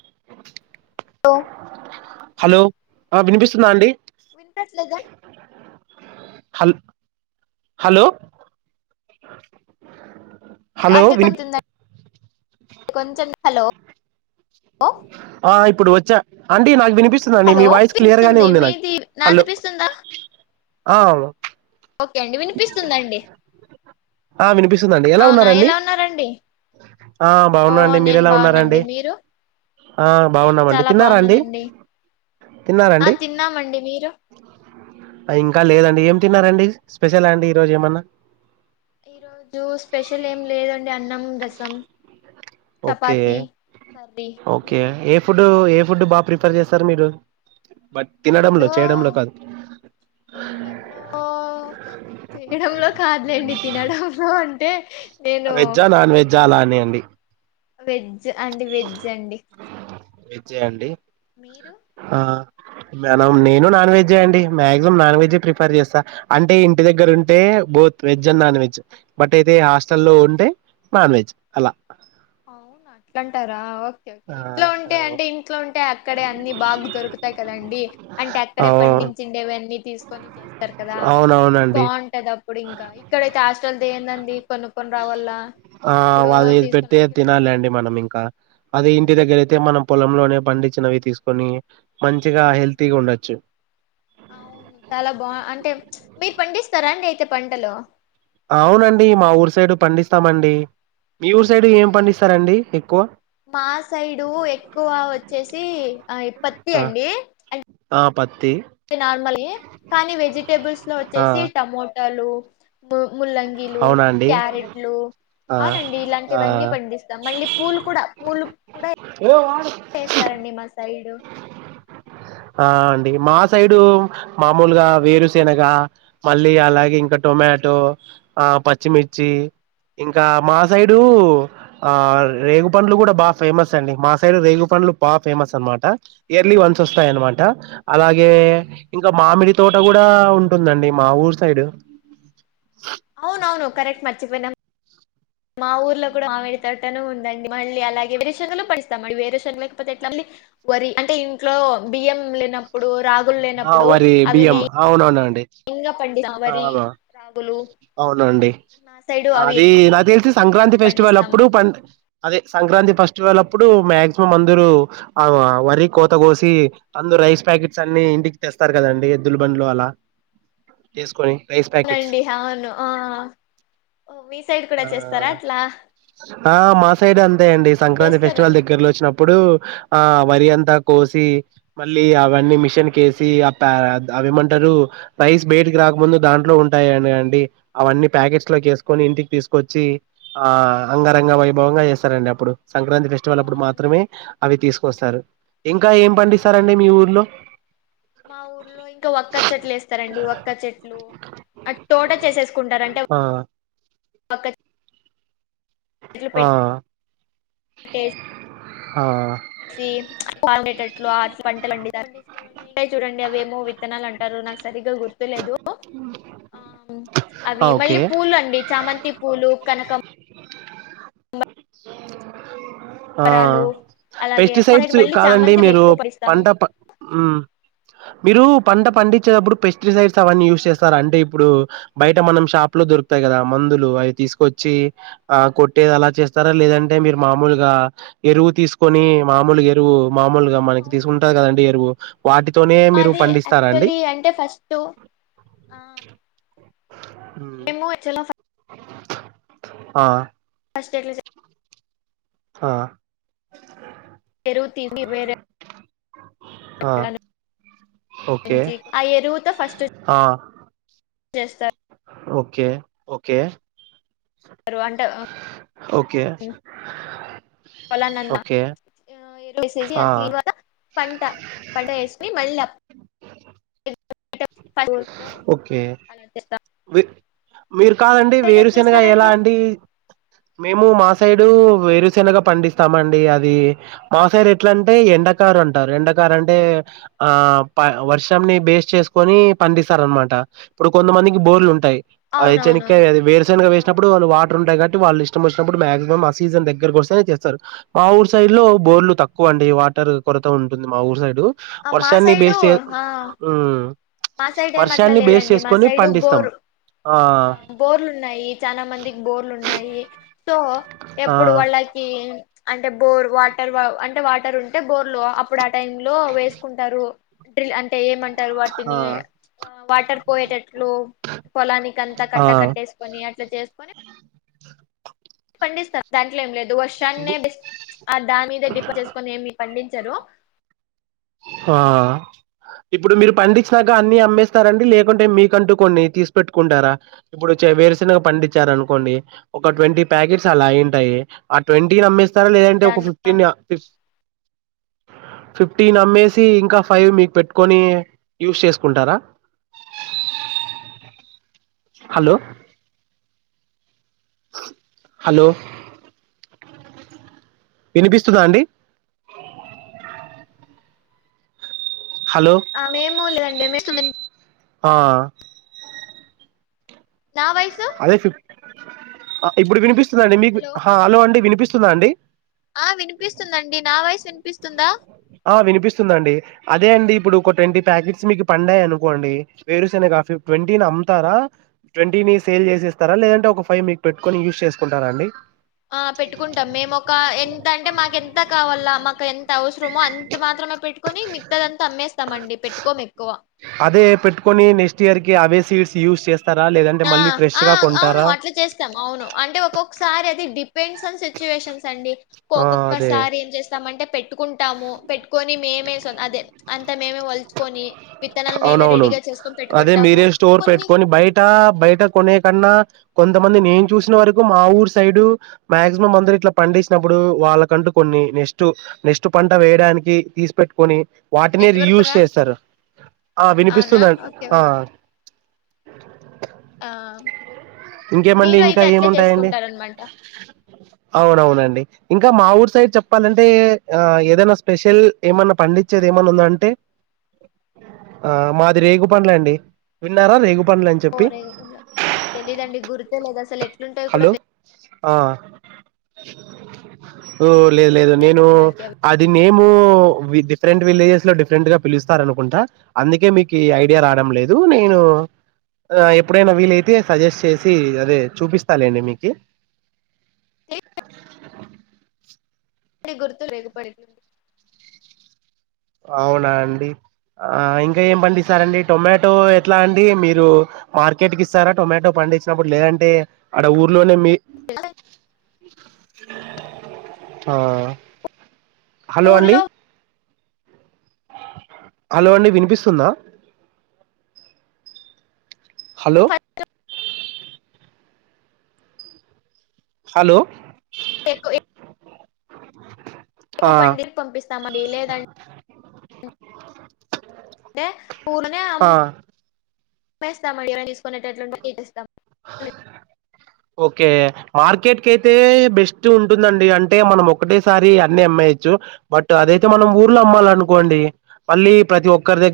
[inaudible] ఉ hello ఆ వినిపిస్తుందా అండి వినపట్లేదా హల్ హలో హలో అంటే విని కొంచం కొంచెం హలో ఆ ఇప్పుడు వొచ్చా అండి నాకు విని పిస్తుందండి హలో మీ వాయిస్ క్లియర్ గానే వినిపిస్తుంది ఉంది నా మీది నాది హలో వినిపిస్తుందా ఆ ఒకే అండి వినిపిస్తుందండి ఆ వినిపిస్తుందండి ఎలా అవునా ఉన్నారండి. ఉన్నారండి ఆ ఓ బావున్నా అండి నేను మీరెలా ఉన్నారండి. బాగునండి మీరు ఆ నేను బావున్నామండి చాలా తిన్నారా అండి బాగున్నానండి ఆ తిన్నామండి మీరు అ ఇంకా లేదండి ఏం తిన్నారండి స్పెషలా అండి ఈరోజు ఏమన్నా ఈ రోజు స్పెషల్ ఏం లేదండి అన్నం రసం ఓకే చపాతి కర్రీ ఓకే మీరు ఏ ఫుడ్ ఏ ఫుడ్ బా ప్రిఫర్ చేస్తారు మీరు తినడంలో ఏదో చేయడంలో కాదు తినడంలో చేయడంలో కాదులేండి తినడంలో అంటే నేను వెజ్జా నాన్ వెజ్జా అలా అంటే అనీ అండి వెజ్ అండి వెజ్ అండి వెజ్జే అండి మీరు మెనం నేను నాన్వెజ్జే అండి మాగ్జిమం నాన్ వెజే ప్రిఫర్ చేస్తా అంటే ఇంటి దగ్గర ఉంటే both veg and non veg but అయితే హాస్టల్లో ఉంటే నాన్ వెజ్ అలా అవునా అట్లంటారా ఓకే ఓకే ఆ ఇంట్లో ఉంటే అంటే ఇంట్లో ఉం టే అక్కడే అన్ని బాగు దొరుకుతాయి కదండి అంటే ఆ అక్కడే పండించేవన్నీ తీసుకొని చేస్తారు కదా అవునవునండి బావుంటది అప్పుడు ఇంకా ఇక్కడైతే హాస్టల్ది ఏందండి కొనుక్కొని రావల్లా ఆ వాళ్ళ ఏది పెడితే అద్ తినాలీ అండి మనం ఇంకా అదే ఇంటి దగ్గర అయితే మనం పొలంలోనే పండిచ్చినవి తీసుకొని మంచిగా ఉమ్, హెల్తీగుండొచ్చు అవును చాలా బా అంటే మీరు పండిస్తారా అండి అయితే పంటలు అవునండి మా ఊరు సైడు పండిస్తామండి. మీ ఊరు సైడ్ అవునా ఏం పండిస్తారండి ఎక్కువ మా సైడు ఎక్కువ వచ్చేసి ఆ ఇ పత్తి ఆ అండి అ ఆ పత్తి నార్మల్గే కానీ వెజిటేబుల్స్ లో ఆ వచ్చేసి టమోటలు ముల్లంగీలు అవునా అండి క్యారెట్లు ఆ అవునండి ఆ ఇలాంటివన్నీ పండిస్తాం మళ్ళీ పూలు కూడా పూలు కూడా చేస్తారండి మా సైడు ఆ అండి మా సైడు మామూలుగా వేరుశెనగా మళ్ళీ అలాగే ఇంకా టొమా టో ఆ పచ్చిమిర్చి ఇంకా మా సైడు ఆ రేగుపండ్లు గూడా బా ఫేమస్ అండి మా సైడు రేగుపం లు పా ఫేమస్ అనమాట ఇయర్లీ వన్స్ వొస్ స్తాయ్ అనమాట అలాగే ఇంకా మామిడి తోట గూడా ఉంటుందండి మా ఊరు సైడు అవునవును కరెక్ట్ మచ్చిపోయినం. మా ఊర్లో కూడా మామిడి తోటను ఉందండి మళ్ళీ అలాగే వేరూశేన్లు పండిస్తాం మళ వేరుషేన్ లేకపోతే ఎట్లా వరి అంటే ఇంట్లో బియ్యం లేనప్పుడు రాగులు ఆ లేనప్పుడు వరి అవి బియ్యం మెయి అవునవునండి యిన్గా పండిస్తాం ఆ వరి రాగులు అవునండి నాసైడు అవి అది ఎక్కు నాకు తెలిసి సంక్రాంతి ఫెస్టివల్ అప్పుడు పండ్ అదే సంక్రాంతి ఫస్టివల్ అప్పుడు మాగ్జిమం అందరూ ఆ వరి కోత కోసి అంద్ రైస్ ప్యాకెట్స్ అన్ని ఇంటి తెస్తారు కదండి ఎద్దులు బండ్లు అలా ఏస్కొని నండి హవును ఆ ఓ మీ సైడు కూడా చేస్తారా ఆ అట్లా ఆ మా సైడ్ అంతే ఆ అండి సంక్రాంతి ఫెస్టివల్ చేస్తారవును దగ్గలో వచ్చినప్పుడు ఆ వరి అంతా కోసి మళ్ళీ అవన్నీ మిషన్ కే సి ఆ అవేమంటారు రైస్ బేటికి రాకముందు దాంట్లో ఉంటాయ అండి అవన్నీ ప్యాకెట్స్ లోకి ఏస్కొని ఇంటికి తీసుకొచ్చి ఆ అంగరంగ వైభవంగా చేస్తారండి అప్పుడు సంక్రాంతి ఓ ఫెస్టివల్ అప్పుడు అవునా మాత్రమే అవి తీస్ కోస్తారు ఇంకా ఏం ఆ, పండిస్తారండి అవునండి మీ ఊర్లో మా ఊర్లో ఇంకా వక్క చెట్లు ఏస్తారండి వక్క చెట్లు ఆద్ తోట చేసేస్కుంటారంట ఆ అక్క ఆ పెట్ ఆ సి ప మెత్తట్లో ఆర్స్ అంటే లంజ్ [unintelligible] చూడండి అవేమో విత్తనాలు అంటారు నాకు సరిగ్గా గుర్తులేదు ఆ ఆ అవి ఓకే మళ్ళీ పూల్లు అండి చామంతి పూలు కనకమ్ బ్లాంక్ ఆ కనకంబరాలు అలాగే మా సైడ్ పెస్టిసైడ్స్ మళ్ళీ కాదండి చామంతిలు మీరు ఎక్కువ పండిస్తాము పంట ప హ్మ్ మీరు పంట పండి వచ్చేప్పుడు పెస్టిసైడ్స్ అవన్నీ యూస్ చేస్తార అంటే ఇప్పుడు బయట మనం షాపులో దొకుతాయి కదా మందులు అయ్ తి తీసుకొచ్చి ఆ కొట్టే అలా చేస్ ఆ స్తారా లేదంటే మీరు మామూలుగా ఎరువు తీసుకొని మామూలుగా ఎరువు మామూలుగా మనకి తీసుకుంటారు అవునండి కదండి ఎరువు వాటితోనే మీరు మాది పండిస్తారా అండి యాక్చువల్లీ అంటే ఫస్ట్ ఆ హ్మ్. మేము వచ్చేలా ఆ ఫస్ట్ ఎట్ల చే అ ఎరువు తిని వేరె ఆ! ఓకే. మంచి ఆ ఎరువుతో ఫస్ట్ ఆ! చేస్తారు ఓకే ఓకే రు అంట ఓకే. ఉ పలానంద ఓకే. ఇల వస్సేస్సి ఆ! అంత క్లీన్గ పంట పంట ఎస్కుని మళ్ళప్ప బ ఓకే. అంతే త మీరు కాదండి వేరుశనగా ఎలా చేస్తారండి అండి మేము మా సైడు వేరుసెనగా పండిస్తామండి అది మా సైడ్ ఎట్లా అంటే ఎండకారు అంటారు ఎండ అంటే ఆ వర్షంని బేస్ చేసుకొని పండిస్తారు అనమాట ఇప్పుడు కొంతమంది బోర్లు ఉంటాయి అ అవునవునవును చేనగకాయ వేరుశెనగ ఆ వేసినప్పుడు వాళ్ళు వాటర్ ఉంటాయి కాట్ వాళ్ళు ఇష్టం వచ్చినప్పుడు మాక్సిమం ఆ సీజన్ దగ్గరకు వస్తే చేస్తారు మా ఊరు సైడ్ లో బోర్లు తక్కువ అండి వ టర్ కొరత ఉంటుంది మా ఊరు సైడు ఆ, మా వర్షాన్ని సైడు బేస్ చెస్ ఆ ఊ మా సైడ్ ఏం అట్లా వర్షాన్ని బేస్ లేదండి మా చేసుకొని సైడు పండిస్ బోరు ఆ బోర్లు ఉన్నాయి చానా మందికి బోర్లు ఉన్నాయి సో ఆ ఎప్పుడు వాళ్ళకి అంటే బోర్ వాటర్ అంటే వాటర్ ఉంటే బోర్లు అప్పుడు ఆ టై లో వేసుకుంటారు డ్రిల్ అంటే ఏమంటర్ ఆ వాటిని వాటర్ పోయేటట్లు పొలానికి అంతా ఆ కట్టకట్టేసుకొని ఇట్లా చేసుకని పండిస్తర్ దాంట్లో ఏం లేద్ వర్షాన్నే బెస్ట్ ఆ దానిమీద డిపెండ్ చేసుకొని ఏమి పండించారు ఆ ఇప్పుడు మీరు పండించినాక అన్ని అమ్మేస్తారండి లేకుంటే మీకంటూ కొన్ని తీసి పెట్టుకుంటారా ఇప్పుడు వేరుశెనగ పండించారు అనుకోండి ఒక ట్వంటీ ప్యాకెట్స్ అలా అయింటాయి ఆ ట్వంటీని అమ్మేస్ తార లేదంటే ఒక దాంట్లో ఫిఫ్టీన్ ఫిఫ్ ఫిఫ్ టీన్ అమ్మేసి ఇంకా ఫైవ్ మీకు పెట్టుకొని యూస్ చేసుకుంటారా హలో హలో వినిపిస్తదండి ఆ మేము లేదండి వినిపిస్తుంది ఆ నా వయ్సు ఇబ్బుడు వినిపిస్తుందండి మీకు హలో అండి వినిపిస్తుందా అండి ఆ వినిపిస్తుందండి నా వాయిస్ వినిపిస్తుందా ఆ వినిపిస్తుందండి అదే అండి ఇప్పుడు ఒక ట్వంటీ ప్యాకెట్స్ మీకు పండాయ్ అనుకోండి వేరుశనగా ఫిఫ్ ట్వంటీని అమ్మ్తారా ట్వంటీని సేల్ జేసేస్తారా లేదంటే ఒక ఫైవ్ మీకు పెట్టుకొని యూస్ చేసుకుంటారా అండి ఆ పెట్టుకుంటాం మేము ఒక ఎంత అంటే మాకు ఎంత కావాల మాకు ఎంత అవసరమో అంత మాత్రం పెట్టుకొని మిగతా అంతా అమ్మేస్తమాండి పెట్టుకోము ఎక్కువ అదే పెట్టుకొని నెక్స్ట్ ఇయర్ కి అవే సీడ్స్ యూజ్ చేస్తారా లేదంటే ఆ! మళ్ళీ ఫ్రెష్ ఆ గా అవును కొంటారా అట్లా చేస్తాం అవును అంటే ఒక్కొక్కసారి అది డిపెండ్స్ ఆన్ సిచ్యువేషన్స్ అండి ఆ అదే ఒక్కక్కొక్కసారి ఏం చేస్తామ అంటే పెట్టుకుంటాము పెట్టుకొని మేమేం అదే అంతా మేమే వలుచుకోని అవునవును అదే మీరే స్టోర్ కొన్ని పెట్టుకొని బయట బయట కొనే కన్నా కొంతమంది నేను చూసిన వరకు మా ఊరు సైడు మాగ్జిమం అందరు ఇట్లా పండిచ్చినబ్బుడు వాళ్ళకంటూ కొన్ని నెస్ట్ నెస్ట్ పంట వేయడానికి తీసి పెట్టుకొని వాటినే రీ నెట్వర్క్ యుస్ రా చేస్తారు ఆ అవునా? వినిపిస్తుంద ఓకే. ఓకే. ఆ ఇంకేమండి మీరు ఇంకా అయితే అట్లే ఏముంటాయండి చేసుకుంటారనమాట. అవునవునండి ఇంకా మా ఊరు సైడ్ చెప్పాలంటే ఆ ఏదనా స్పెషల్ ఏమన్నా ప అండిచ్చేది ఎమన్నా ఉందా అంటే ఆ మాది రేగు పండ్లు అండి విన్నారా రేగు పండ్లు అని ఓ చెప్పి రేగిపండ్లు అయ్యో తెలీదండి గుర్తేలేదు అసలు ఎట్లుంటాయో కూడా హలో తె ఆ ఓ లేదు లేదు నేను తెలియదు నాకు అవి అది నేము డిఫరెంట్ విలేజెస్ లో డిఫరెంట్ గా పిలుస్తారనుకుంటా అందుకే మీకు ఈ ఐడియా రాడం లేదు నేను ఓ ఎప్పుడైనా వీలైతే సజెస్ట్ చేస్ సీ అదే చూపిస్తాలేండి మీకీ గుర్తు రేగుపడి ఎట్లుంటు అవునా అండి ఆ ఇంకా ఏం పండిస్తారండి టొమాటో ఎట్లా అండి మీరు మార్కెట్ కి ఇస్తారా టొమాటో ప పండిచ్చినపుడు లేదంటే ఆడా ఊర్లోనే మీ ఆ హలో అండి ఊర్లో హలో అండి వినిపిస్తుందా హలో హలో ఎక్కు ఎ ఎకు ఆ [unintelligible] పండి పంపిస్తామండి లేదండే ఊలనే అమ్ ఆ మేస్తామ ఎవర తీసుకునేట్టట్లుంటే ఏస్తాం ఒకే మార్కెట్ కి అయితే బెస్ట్ ఉంటుందండి అంటే మనం ఒకటేసారి అన్ని అమ్ యొచ్చు బట్ అదయితే మనం ఊర్లో అమ్మలానుకోండి మళ్ళి ప్రతి ఒక్కరి దగ్గ